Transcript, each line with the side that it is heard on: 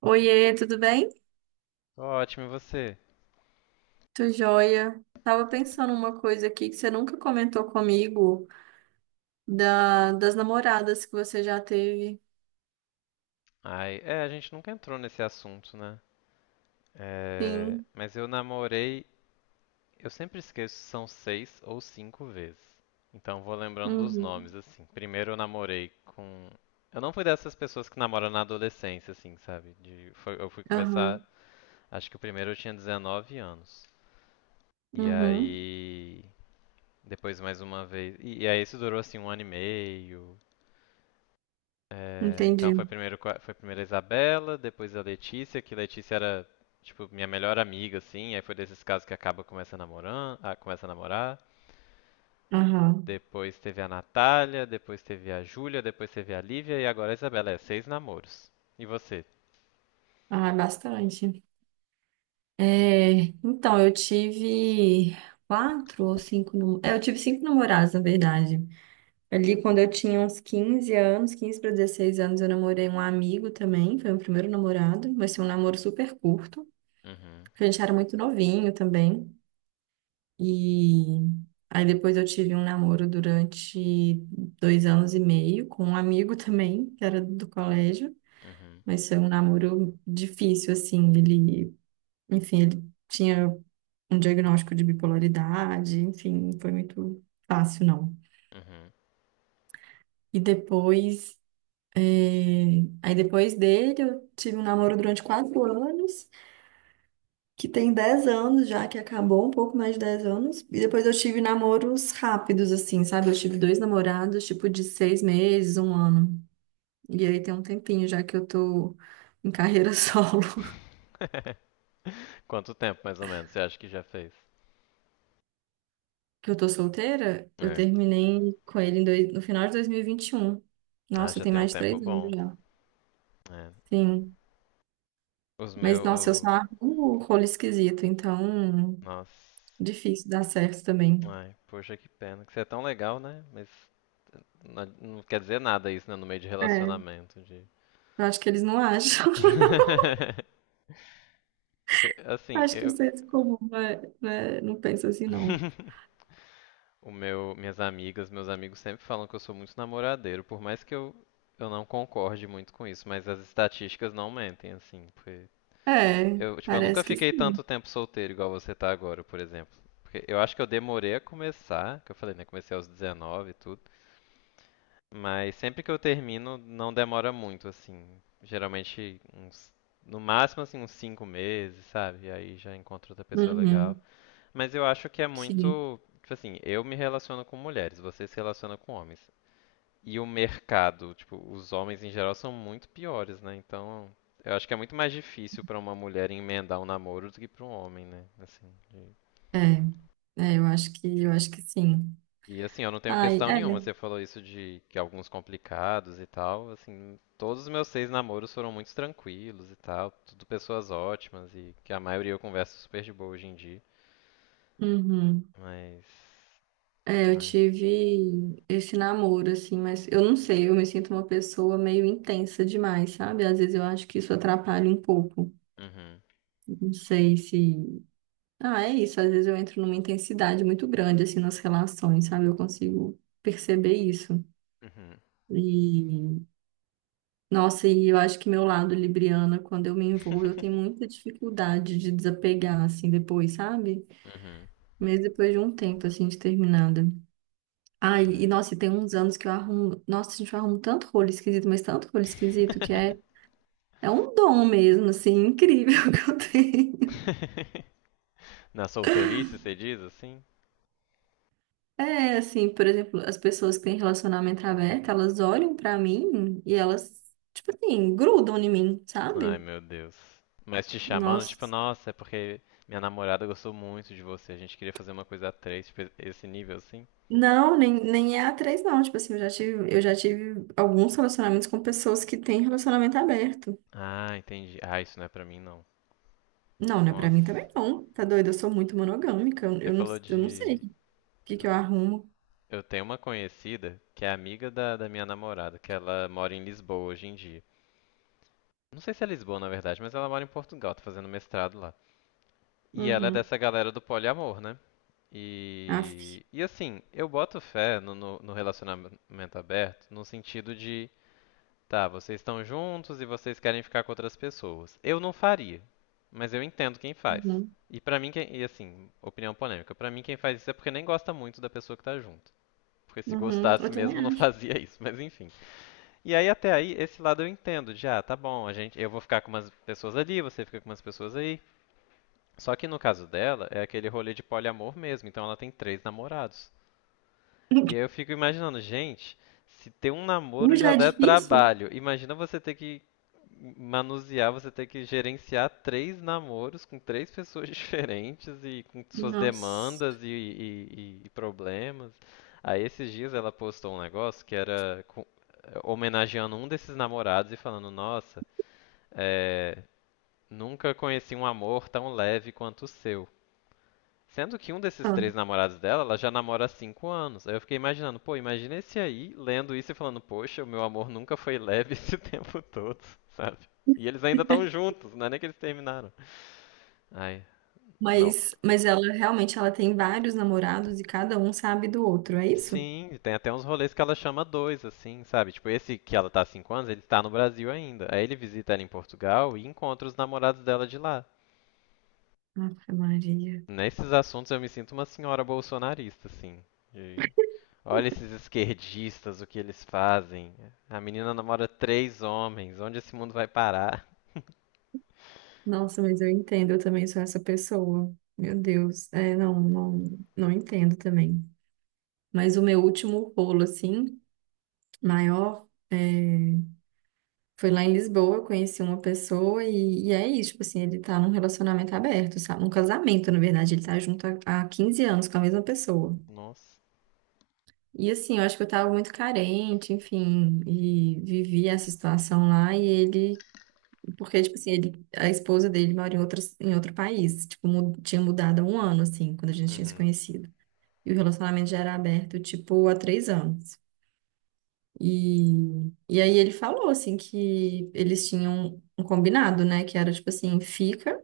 right: Oiê, tudo bem?
left: Tô ótimo, e você?
right: Tô joia. Tava pensando uma coisa aqui que você nunca comentou comigo das namoradas que você já teve.
left: Ai, é, a gente nunca entrou nesse assunto, né? É,
right: Sim.
left: mas eu namorei, eu sempre esqueço se são seis ou cinco vezes. Então vou lembrando dos
right: Uhum.
left: nomes, assim. Primeiro eu namorei com. Eu não fui dessas pessoas que namoram na adolescência, assim, sabe? Eu fui começar,
right: Aham.
left: acho que o primeiro eu tinha 19 anos. E
right: Uhum.
left: aí. Depois mais uma vez. E aí isso durou assim um ano e meio. É, então
right: Entendi.
left: foi primeiro a Isabela, depois a Letícia, que Letícia era tipo minha melhor amiga assim, aí foi desses casos que acaba começa a namorar, ah, começa a namorar.
right: Aham.
left: Depois teve a Natália, depois teve a Júlia, depois teve a Lívia e agora a Isabela, é seis namoros. E você?
right: Ah, bastante. É, então, eu tive quatro ou cinco. É, eu tive cinco namorados, na verdade. Ali, quando eu tinha uns 15 anos, 15 para 16 anos, eu namorei um amigo também. Foi meu primeiro namorado, mas foi um namoro super curto.
left: Uhum.
right: Porque a gente era muito novinho também. E aí depois eu tive um namoro durante dois anos e meio com um amigo também, que era do colégio.
left: Uhum.
right: Mas foi um namoro difícil, assim. Ele, enfim, ele tinha um diagnóstico de bipolaridade, enfim, não foi muito fácil, não.
left: Uhum.
right: E depois, aí depois dele eu tive um namoro durante quatro anos, que tem 10 anos já, que acabou, um pouco mais de 10 anos. E depois eu tive namoros rápidos, assim, sabe? Eu tive dois namorados, tipo, de seis meses, um ano. E aí tem um tempinho já que eu tô em carreira solo,
left: Quanto tempo mais ou menos você acha que já fez?
right: que eu tô solteira. Eu
left: É.
right: terminei com ele em no final de dois mil e vinte e um.
left: Ah,
right: Nossa,
left: já
right: tem
left: tem um
right: mais de
left: tempo
right: três anos
left: bom.
right: já.
left: É.
right: Sim.
left: Os
right: Mas, nossa, eu só
left: meus.
right: arrumo rolo esquisito, então
left: Nossa.
right: difícil dar certo também.
left: Ai, poxa, que pena. Que você é tão legal, né? Não, não quer dizer nada isso, né? No meio de
right: É, eu
left: relacionamento. De.
right: acho que eles não acham.
left: Porque, assim,
right: Acho que o
left: eu.
right: senso comum não, não pensa assim, não.
left: O meu, minhas amigas, meus amigos sempre falam que eu sou muito namoradeiro, por mais que eu não concorde muito com isso, mas as estatísticas não mentem, assim, porque
right: É,
left: eu, tipo, eu nunca
right: parece que
left: fiquei
right: sim.
left: tanto tempo solteiro igual você tá agora, por exemplo. Porque eu acho que eu demorei a começar, que eu falei, né, comecei aos 19 e tudo. Mas sempre que eu termino, não demora muito, assim. Geralmente uns, no máximo assim uns 5 meses, sabe? E aí já encontro outra pessoa legal.
right: Uhum,
left: Mas eu acho que é
right: sim.
left: muito, tipo assim, eu me relaciono com mulheres, você se relaciona com homens. E o mercado, tipo, os homens em geral são muito piores, né? Então, eu acho que é muito mais difícil pra uma mulher emendar um namoro do que pra um homem, né? Assim, de.
right: É, é, eu acho que sim.
left: E assim, eu não tenho
right: Ai,
left: questão nenhuma.
right: é.
left: Você falou isso de que alguns complicados e tal. Assim, todos os meus seis namoros foram muito tranquilos e tal. Tudo pessoas ótimas e que a maioria eu converso super de boa hoje em dia.
right: Uhum.
left: Mas.
right: É, eu
left: É.
right: tive esse namoro, assim, mas eu não sei, eu me sinto uma pessoa meio intensa demais, sabe? Às vezes eu acho que isso atrapalha um pouco.
left: Uhum.
right: Não sei se. Ah, é isso. Às vezes eu entro numa intensidade muito grande, assim, nas relações, sabe? Eu consigo perceber isso.
left: Uhum.
right: E nossa, e eu acho que meu lado libriana, quando eu me envolvo, eu tenho muita dificuldade de desapegar, assim, depois, sabe?
left: Uhum.
right: Mesmo depois de um tempo, assim, de terminada. Ai, e
left: É.
right: nossa, e tem uns anos que eu arrumo. Nossa, a gente arruma tanto rolo esquisito, mas tanto rolo esquisito que é, é um dom mesmo, assim, incrível que eu tenho.
left: Na solteirice, você diz assim?
right: É, assim, por exemplo, as pessoas que têm relacionamento aberto, elas olham pra mim e elas, tipo assim, grudam em mim,
left: Ai,
right: sabe?
left: meu Deus. Mas te chamando, tipo,
right: Nossa.
left: nossa, é porque minha namorada gostou muito de você. A gente queria fazer uma coisa a três, tipo, esse nível assim.
right: Não, nem é a três não. Tipo assim, eu já tive alguns relacionamentos com pessoas que têm relacionamento aberto.
left: Ah, entendi. Ah, isso não é pra mim, não.
right: Não, não é pra mim
left: Nossa.
right: também não. Tá doido? Eu sou muito monogâmica.
left: Você falou
right: Eu não sei
left: de.
right: que eu arrumo.
left: Eu tenho uma conhecida que é amiga da minha namorada, que ela mora em Lisboa hoje em dia. Não sei se é Lisboa, na verdade, mas ela mora em Portugal, tá fazendo mestrado lá. E ela é
right: Uhum.
left: dessa galera do poliamor, né?
right: Aff.
left: E assim, eu boto fé no relacionamento aberto no sentido de. Tá, vocês estão juntos e vocês querem ficar com outras pessoas. Eu não faria, mas eu entendo quem faz.
right: Uhum.
left: E pra mim, quem, e assim, opinião polêmica, pra mim quem faz isso é porque nem gosta muito da pessoa que tá junto. Porque se
right: Uhum.
left: gostasse
right: Eu também
left: mesmo não
right: acho.
left: fazia isso, mas enfim. E aí até aí esse lado eu entendo, de ah, tá bom, a gente, eu vou ficar com umas pessoas ali, você fica com umas pessoas aí. Só que no caso dela é aquele rolê de poliamor mesmo, então ela tem três namorados. E aí eu fico imaginando, gente, se ter um
right: Um
left: namoro já
right: já é
left: der
right: difícil.
left: trabalho, imagina você ter que manusear, você ter que gerenciar três namoros com três pessoas diferentes e com suas
right: Nossa.
left: demandas e problemas. Aí esses dias ela postou um negócio que era homenageando um desses namorados e falando, nossa, é, nunca conheci um amor tão leve quanto o seu. Sendo que um desses
right: Ah,
left: três namorados dela, ela já namora há 5 anos. Aí eu fiquei imaginando, pô, imagina esse aí lendo isso e falando, poxa, o meu amor nunca foi leve esse tempo todo, sabe? E eles ainda estão juntos, não é nem que eles terminaram. Ai, não.
right: mas, ela realmente ela tem vários namorados e cada um sabe do outro, é isso?
left: Sim, tem até uns rolês que ela chama dois, assim, sabe? Tipo, esse que ela tá há 5 anos, ele tá no Brasil ainda. Aí ele visita ela em Portugal e encontra os namorados dela de lá.
right: Ave Maria.
left: Nesses assuntos eu me sinto uma senhora bolsonarista, assim. De Olha esses esquerdistas, o que eles fazem. A menina namora três homens. Onde esse mundo vai parar?
right: Nossa, mas eu entendo, eu também sou essa pessoa. Meu Deus, é, não, não entendo também. Mas o meu último rolo, assim, maior, é, foi lá em Lisboa, eu conheci uma pessoa e é isso, tipo assim, ele tá num relacionamento aberto, sabe? Um casamento, na verdade, ele tá junto há 15 anos com a mesma pessoa.
left: Nossa.
right: E assim, eu acho que eu tava muito carente, enfim, e vivi essa situação lá e ele. Porque, tipo assim, ele, a esposa dele mora em outro país. Tipo, tinha mudado há um ano, assim, quando a gente tinha se
left: Uhum.
right: conhecido. E o relacionamento já era aberto, tipo, há três anos. E, e aí ele falou, assim, que eles tinham um combinado, né? Que era, tipo assim, fica,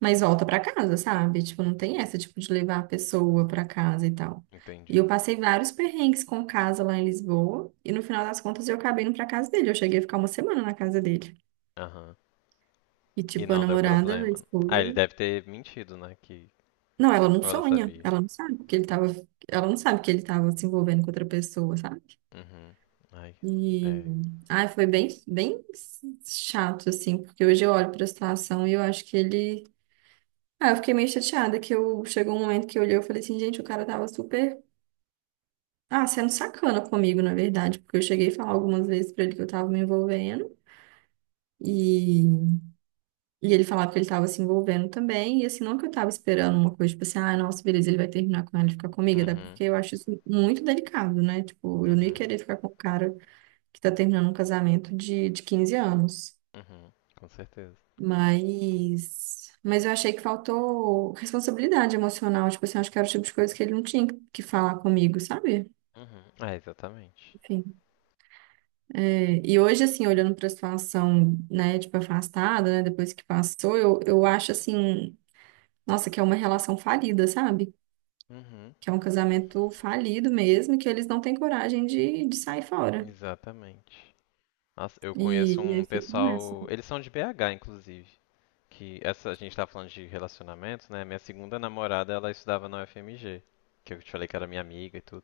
right: mas volta pra casa, sabe? Tipo, não tem essa, tipo, de levar a pessoa pra casa e tal. E eu
left: Entendi.
right: passei vários perrengues com casa lá em Lisboa. E no final das contas, eu acabei indo pra casa dele. Eu cheguei a ficar uma semana na casa dele.
left: Aham.
right: E,
left: E
right: tipo, a
left: não deu
right: namorada, a
left: problema. Ah,
right: esposa.
left: ele deve ter mentido, né? Que
right: Não, ela não
left: Ou ela
right: sonha,
left: sabia.
right: ela não sabe que ele tava se envolvendo com outra pessoa, sabe?
left: Uhum. Ai,
right: E
left: é.
right: ai, foi bem, bem chato, assim, porque hoje eu olho pra situação e eu acho que ele. Ah, eu fiquei meio chateada que eu chegou um momento que eu olhei e falei assim, gente, o cara tava super, ah, sendo sacana comigo, na verdade, porque eu cheguei a falar algumas vezes pra ele que eu tava me envolvendo. e E ele falava que ele estava se envolvendo também, e assim, não que eu estava esperando uma coisa, tipo assim, ah, nossa, beleza, ele vai terminar com ela e ficar comigo, até
left: Uhum.
right: porque eu acho isso muito delicado, né? Tipo, eu não ia
left: Uhum.
right: querer ficar com o cara que tá terminando um casamento de 15 anos.
left: Uhum. Com certeza.
right: Mas, eu achei que faltou responsabilidade emocional, tipo assim, acho que era o tipo de coisa que ele não tinha que falar comigo, sabe?
left: Uhum. Ah, exatamente.
right: Enfim. É, e hoje, assim, olhando para a situação, né, tipo, afastada, né, depois que passou, eu acho, assim, nossa, que é uma relação falida, sabe?
left: Uhum.
right: Que é um casamento falido mesmo, e que eles não têm coragem de sair fora.
left: Exatamente. Nossa, eu conheço
right: E
left: um
right: aí ficam nessa.
left: pessoal. Eles são de BH, inclusive. Que essa a gente tá falando de relacionamentos, né? Minha segunda namorada, ela estudava na UFMG, que eu te falei que era minha amiga e tudo.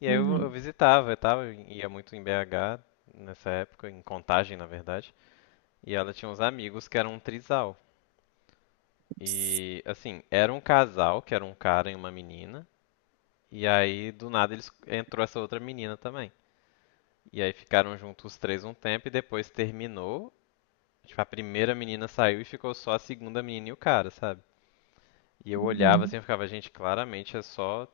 left: E aí eu,
right: Uhum.
left: visitava e tal, eu ia muito em BH nessa época, em Contagem, na verdade. E ela tinha uns amigos que eram um trisal. E assim, era um casal, que era um cara e uma menina, e aí do nada eles entrou essa outra menina também. E aí ficaram juntos os três um tempo e depois terminou. Tipo, a primeira menina saiu e ficou só a segunda menina e o cara, sabe? E eu olhava assim
right: Uhum.
left: e ficava, gente, claramente é só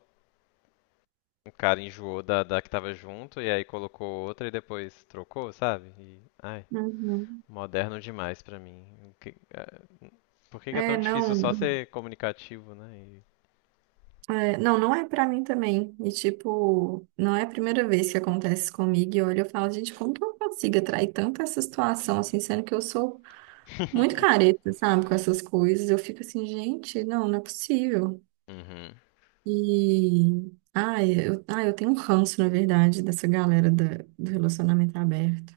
left: um cara enjoou da que tava junto e aí colocou outra e depois trocou, sabe? E, ai,
right: Uhum.
left: moderno demais pra mim. Por que que é tão
right: É,
left: difícil
right: não,
left: só ser comunicativo, né?
right: é, não, não é pra mim também. E tipo, não é a primeira vez que acontece isso comigo. E olha, eu falo, gente, como que eu consigo atrair tanto essa situação assim, sendo que eu sou muito careta, sabe, com essas coisas. Eu fico assim, gente, não, não é possível.
left: Uhum.
right: E. Ah, eu tenho um ranço, na verdade, do relacionamento aberto.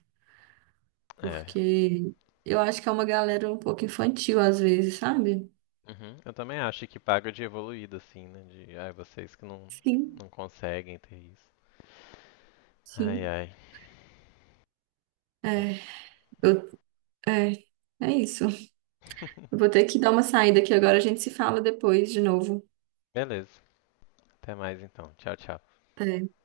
left: É.
right: Porque eu acho que é uma galera um pouco infantil, às vezes, sabe?
left: Uhum. Eu também acho que paga de evoluído, assim, né? De, ai, vocês que não,
right: Sim,
left: não conseguem ter isso. Ai,
right: sim.
left: ai. Aqui.
right: É, eu, é, é isso. Eu vou ter que dar uma saída aqui agora, a gente se fala depois de novo.
left: Beleza. Até mais então. Tchau, tchau.
right: É.